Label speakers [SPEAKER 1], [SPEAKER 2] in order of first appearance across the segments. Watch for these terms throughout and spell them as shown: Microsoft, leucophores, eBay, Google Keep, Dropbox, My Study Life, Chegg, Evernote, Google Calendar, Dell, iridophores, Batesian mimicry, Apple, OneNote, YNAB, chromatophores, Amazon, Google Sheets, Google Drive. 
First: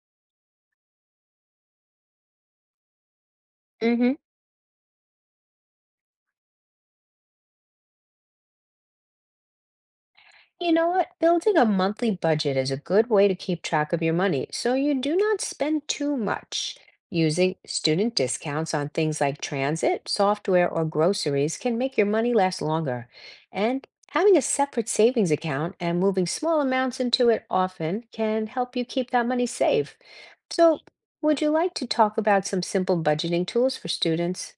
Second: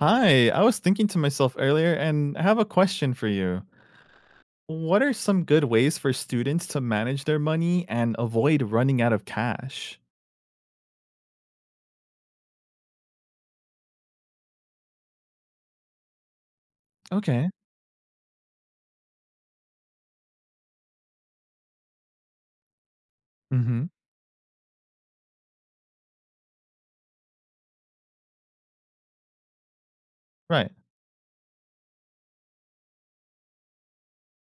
[SPEAKER 1] Hi, I was thinking to myself earlier and I have a question for you.
[SPEAKER 2] Hmm.
[SPEAKER 1] What are some good ways for students to manage their money and avoid running out of cash?
[SPEAKER 2] You know what? Building a monthly budget is a good way to keep track of your money so you do not spend too much.
[SPEAKER 1] Okay.
[SPEAKER 2] Using student discounts on things like transit, software, or groceries can make your money last longer. And
[SPEAKER 1] Mhm.
[SPEAKER 2] having a separate savings account and moving small amounts into it often can help you keep that money safe.
[SPEAKER 1] Right.
[SPEAKER 2] So, would you like to talk about some simple budgeting tools for students?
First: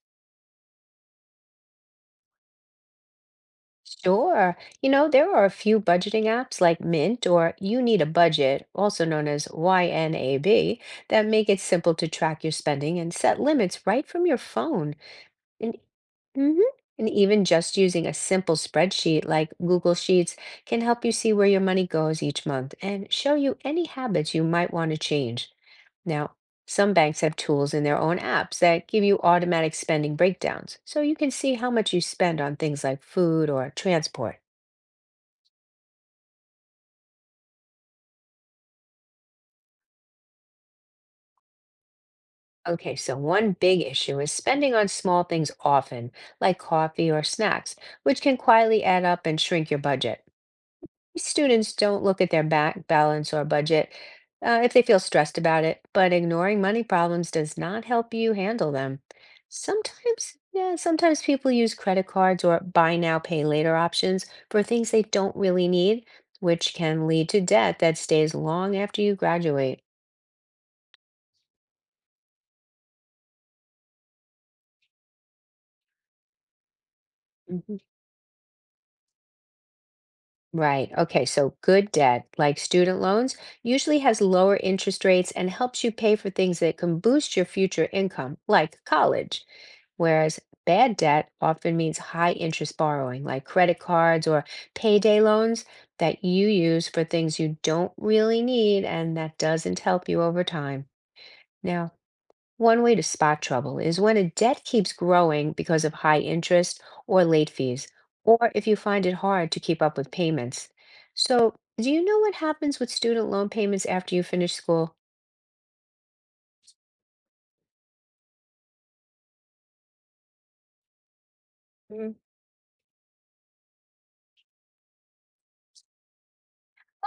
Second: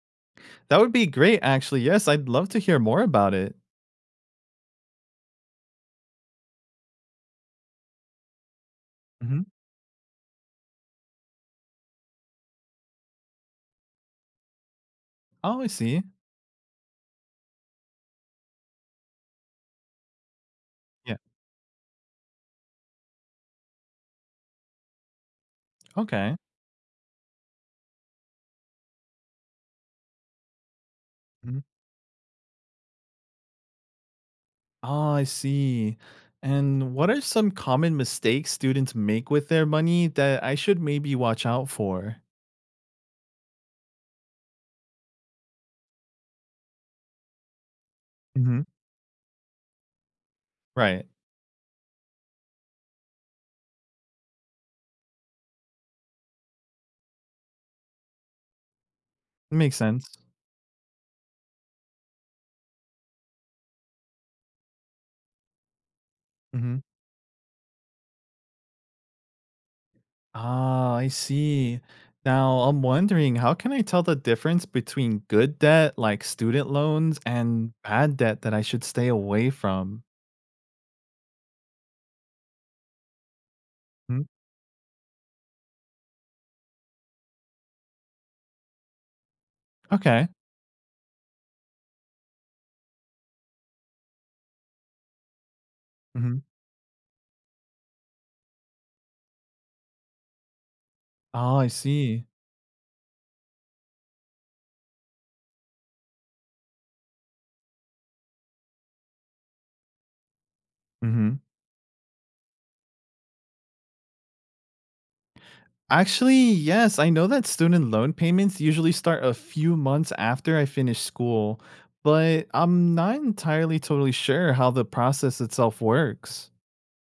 [SPEAKER 1] That would be great actually. Yes, I'd love to hear more about it.
[SPEAKER 2] Sure. You know, there are a few budgeting apps like Mint or You Need a Budget, also known
[SPEAKER 1] Mhm.
[SPEAKER 2] as YNAB, that make it simple to track your spending and set limits right from your phone.
[SPEAKER 1] Oh, I
[SPEAKER 2] And,
[SPEAKER 1] see.
[SPEAKER 2] mhm, and even just using a simple spreadsheet like Google Sheets can help you
[SPEAKER 1] Yeah.
[SPEAKER 2] see where your money goes each month and show you any habits you might want to change. Now,
[SPEAKER 1] Okay.
[SPEAKER 2] some banks have tools in their own apps that give you automatic spending breakdowns, so you can see
[SPEAKER 1] Mhm.
[SPEAKER 2] how much you spend on things like food or transport.
[SPEAKER 1] Oh, I see. And what are some common mistakes students make with their money that I should maybe watch out for?
[SPEAKER 2] Okay, so one big issue is spending on small things often, like coffee or snacks, which can
[SPEAKER 1] Mhm.
[SPEAKER 2] quietly add up and shrink your budget.
[SPEAKER 1] Right.
[SPEAKER 2] Students don't look at their back balance or budget if they feel stressed about it, but ignoring money problems does not help you handle them.
[SPEAKER 1] Makes sense.
[SPEAKER 2] Sometimes, yeah, sometimes people use credit cards or buy now, pay later options for things they don't really need, which
[SPEAKER 1] Mhm.
[SPEAKER 2] can lead to debt that stays long after you graduate.
[SPEAKER 1] Ah, I see. Now, I'm wondering, how can I tell the difference between good debt, like student loans, and
[SPEAKER 2] Mhm.
[SPEAKER 1] bad debt that I should stay away from?
[SPEAKER 2] Right. Okay. So good debt, like student loans, usually has
[SPEAKER 1] Hmm?
[SPEAKER 2] lower interest rates and helps you pay for things that can boost your future income, like college.
[SPEAKER 1] Okay.
[SPEAKER 2] Whereas bad debt often means high interest borrowing, like credit cards or payday loans that
[SPEAKER 1] Hmm.
[SPEAKER 2] you use for things you don't really need and that doesn't help you over time.
[SPEAKER 1] Oh, I
[SPEAKER 2] Now,
[SPEAKER 1] see.
[SPEAKER 2] one way to spot trouble is when a debt keeps growing because of high interest or late fees, or if you find it hard to keep up with payments.
[SPEAKER 1] Hmm.
[SPEAKER 2] So, do you know what happens with student loan payments after you finish school?
[SPEAKER 1] Actually, yes, I know that student loan payments usually start a few months after I finish school, but I'm not entirely totally sure how the process itself works.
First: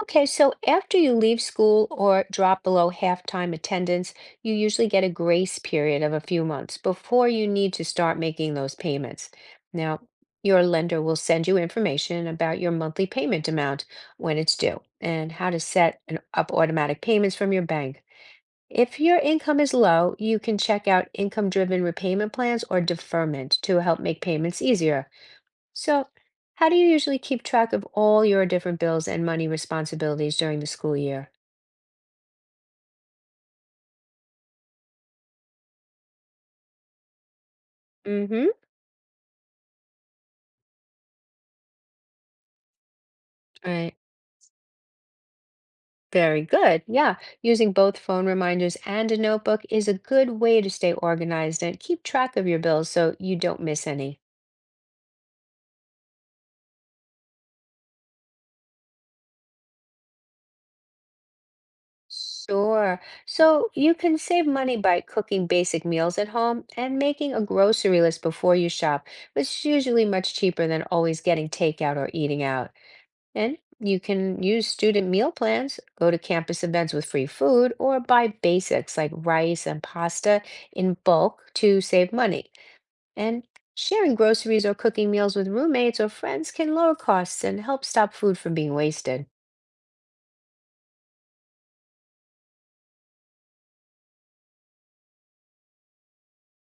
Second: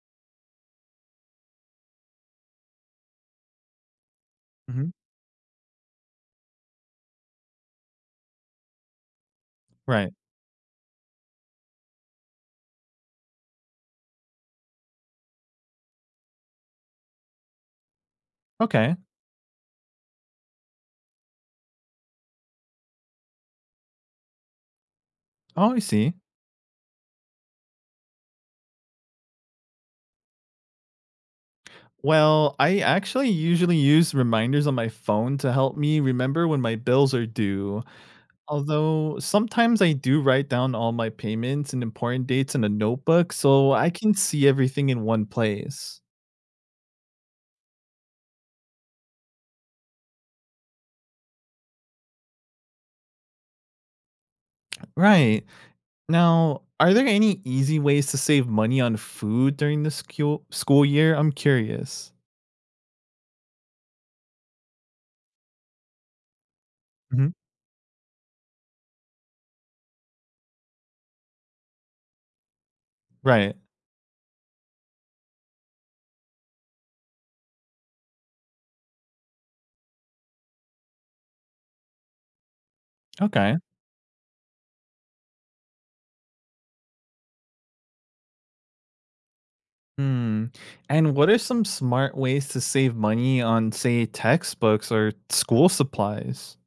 [SPEAKER 2] Okay, so after you leave school or drop below half-time attendance, you usually
[SPEAKER 1] Hmm.
[SPEAKER 2] get a grace period of a few months before you need to start making those payments. Now,
[SPEAKER 1] Right.
[SPEAKER 2] your lender will send you information about your monthly payment amount when it's due and how to set an, up automatic payments from your bank.
[SPEAKER 1] Okay.
[SPEAKER 2] If your income is low, you can check out income-driven repayment plans or deferment to help make payments easier.
[SPEAKER 1] Oh, I
[SPEAKER 2] So,
[SPEAKER 1] see.
[SPEAKER 2] how do you usually keep track of all your different bills and money responsibilities during the school year?
[SPEAKER 1] Well, I actually usually use reminders on my phone to help me remember when my bills are due.
[SPEAKER 2] Mm-hmm.
[SPEAKER 1] Although sometimes I do write down all my payments and important dates in a notebook so I
[SPEAKER 2] Right.
[SPEAKER 1] can see everything in one place.
[SPEAKER 2] Very good. Yeah. Using both phone reminders and a notebook is a good way to stay organized and keep track of your bills so you don't miss any.
[SPEAKER 1] Right. Now, are there any easy ways to save money on food during the school year? I'm curious.
[SPEAKER 2] Sure. So you can save money by cooking basic meals at home and
[SPEAKER 1] Mhm.
[SPEAKER 2] making a grocery list before you shop, which is usually much cheaper than always getting takeout or eating out.
[SPEAKER 1] Right.
[SPEAKER 2] And you can use student meal plans, go to campus events with free food, or buy basics like rice and pasta in bulk to save money. And
[SPEAKER 1] Okay.
[SPEAKER 2] sharing groceries or cooking meals with roommates or friends can lower costs and help stop food from being wasted.
[SPEAKER 1] Hmm. And what are some smart ways to save money on, say, textbooks or school supplies?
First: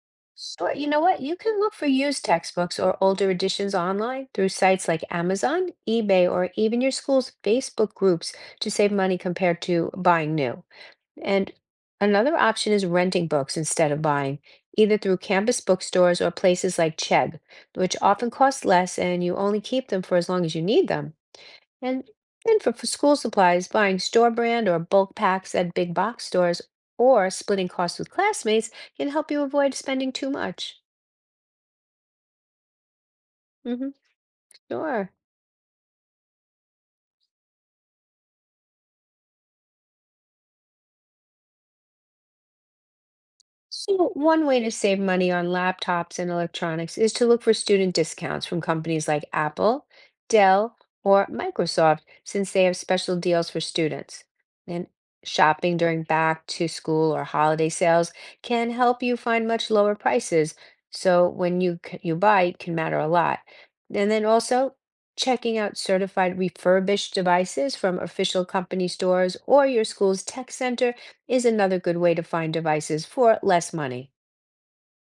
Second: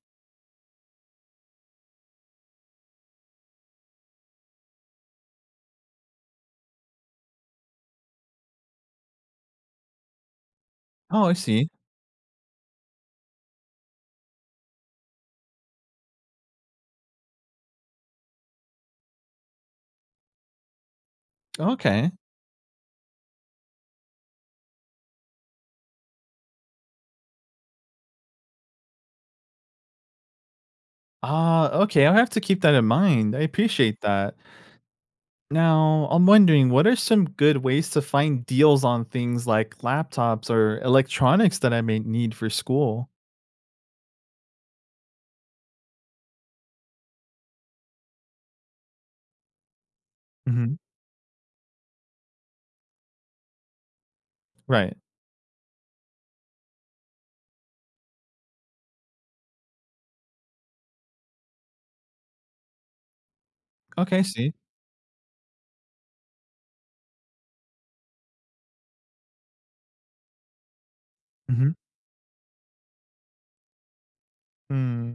[SPEAKER 2] Or you know what? You can look for used textbooks or older editions online through sites like Amazon, eBay, or even your school's Facebook groups to save money compared to buying new.
[SPEAKER 1] Oh, I
[SPEAKER 2] And
[SPEAKER 1] see.
[SPEAKER 2] another option is renting books instead of buying, either through campus bookstores or places like Chegg, which often cost less and you only keep them for as long as you need them. And
[SPEAKER 1] Okay.
[SPEAKER 2] then for school supplies, buying store brand or bulk packs at big box stores or splitting costs with classmates can help you avoid spending too much.
[SPEAKER 1] Okay, I'll have to keep that in mind. I
[SPEAKER 2] Hmm.
[SPEAKER 1] appreciate that.
[SPEAKER 2] Sure.
[SPEAKER 1] Now, I'm wondering what are some good ways to find deals on things like laptops or electronics that I may need for school?
[SPEAKER 2] So one way to save money on laptops and electronics is to look for student discounts from companies like Apple,
[SPEAKER 1] Hmm.
[SPEAKER 2] Dell, or Microsoft, since they have special deals for students. And
[SPEAKER 1] Right.
[SPEAKER 2] shopping during back to school or holiday sales can help you find much lower prices. So when you buy, it can matter a lot. And
[SPEAKER 1] Okay, I
[SPEAKER 2] then
[SPEAKER 1] see.
[SPEAKER 2] also checking out certified refurbished devices from official company stores or your school's tech center is
[SPEAKER 1] Hmm.
[SPEAKER 2] another good way to find devices for less money.
[SPEAKER 1] Hmm.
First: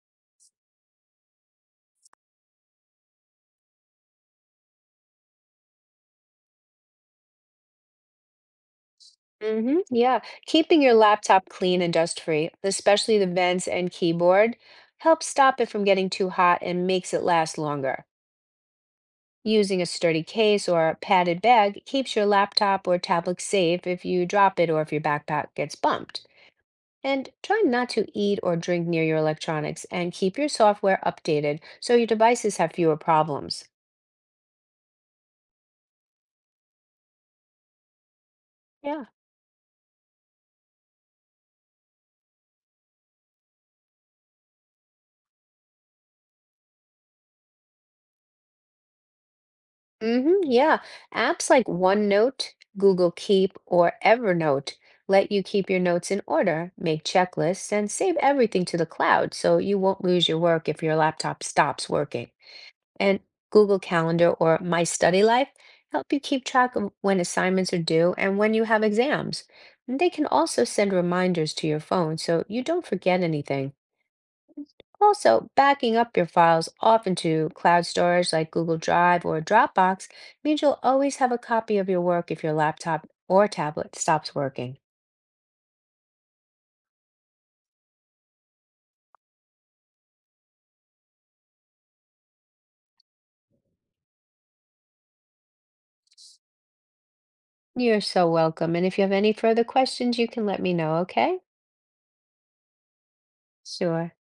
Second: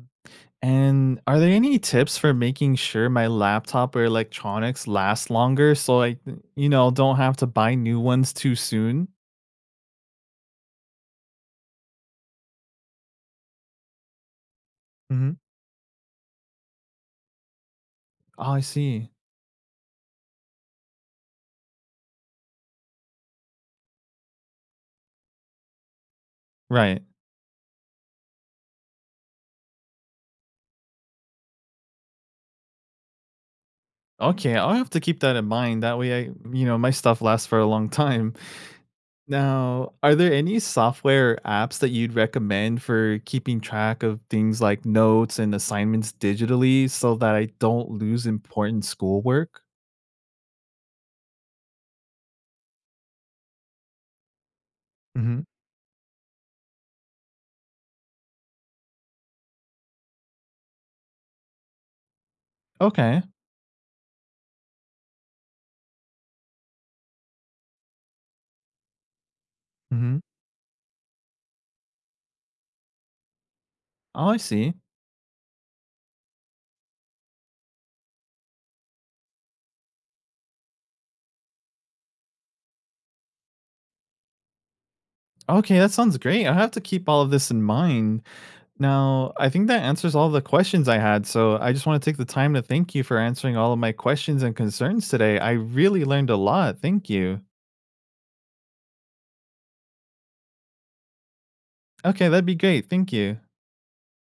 [SPEAKER 1] And are there any tips for making sure my laptop or electronics last longer so I don't have to buy new ones too soon?
[SPEAKER 2] Mm-hmm. Yeah. Keeping your laptop clean and dust-free, especially the vents and keyboard, helps
[SPEAKER 1] Hmm.
[SPEAKER 2] stop it from getting too hot and makes it last longer.
[SPEAKER 1] Oh, I see.
[SPEAKER 2] Using a sturdy case or a padded bag keeps your laptop or tablet safe if you drop it or if your backpack gets bumped.
[SPEAKER 1] Right.
[SPEAKER 2] And try not to eat or drink near your electronics and keep your software updated so your devices have fewer problems.
[SPEAKER 1] Okay, I'll have to keep that in mind. That way, I my stuff lasts for a long time.
[SPEAKER 2] Yeah.
[SPEAKER 1] Now, are there any software or apps that you'd recommend for keeping track of things like notes and assignments digitally so that I don't lose important schoolwork?
[SPEAKER 2] Hmm, yeah. Apps like OneNote, Google Keep, or Evernote let
[SPEAKER 1] Hmm.
[SPEAKER 2] you keep your notes in order, make checklists, and save everything to the cloud so you won't lose your work if your laptop stops working. And
[SPEAKER 1] Okay.
[SPEAKER 2] Google Calendar or My Study Life help you keep track of when assignments are due and when you have exams. And they
[SPEAKER 1] Hmm.
[SPEAKER 2] can also send reminders to your phone so you don't forget anything.
[SPEAKER 1] Oh, I see.
[SPEAKER 2] Also, backing up your files often to cloud storage like Google Drive or Dropbox means you'll always have a copy of your work if your laptop or tablet stops working.
[SPEAKER 1] Okay, that sounds great. I have to keep all of this in mind. Now, I think that answers all the questions I had. So I just want to take the time to thank you for answering all of my questions and concerns today. I really learned a lot. Thank you.
[SPEAKER 2] You're so welcome. And if you have any further questions, you can let me know, okay?
[SPEAKER 1] Okay, that'd be great. Thank you.
[SPEAKER 2] Sure.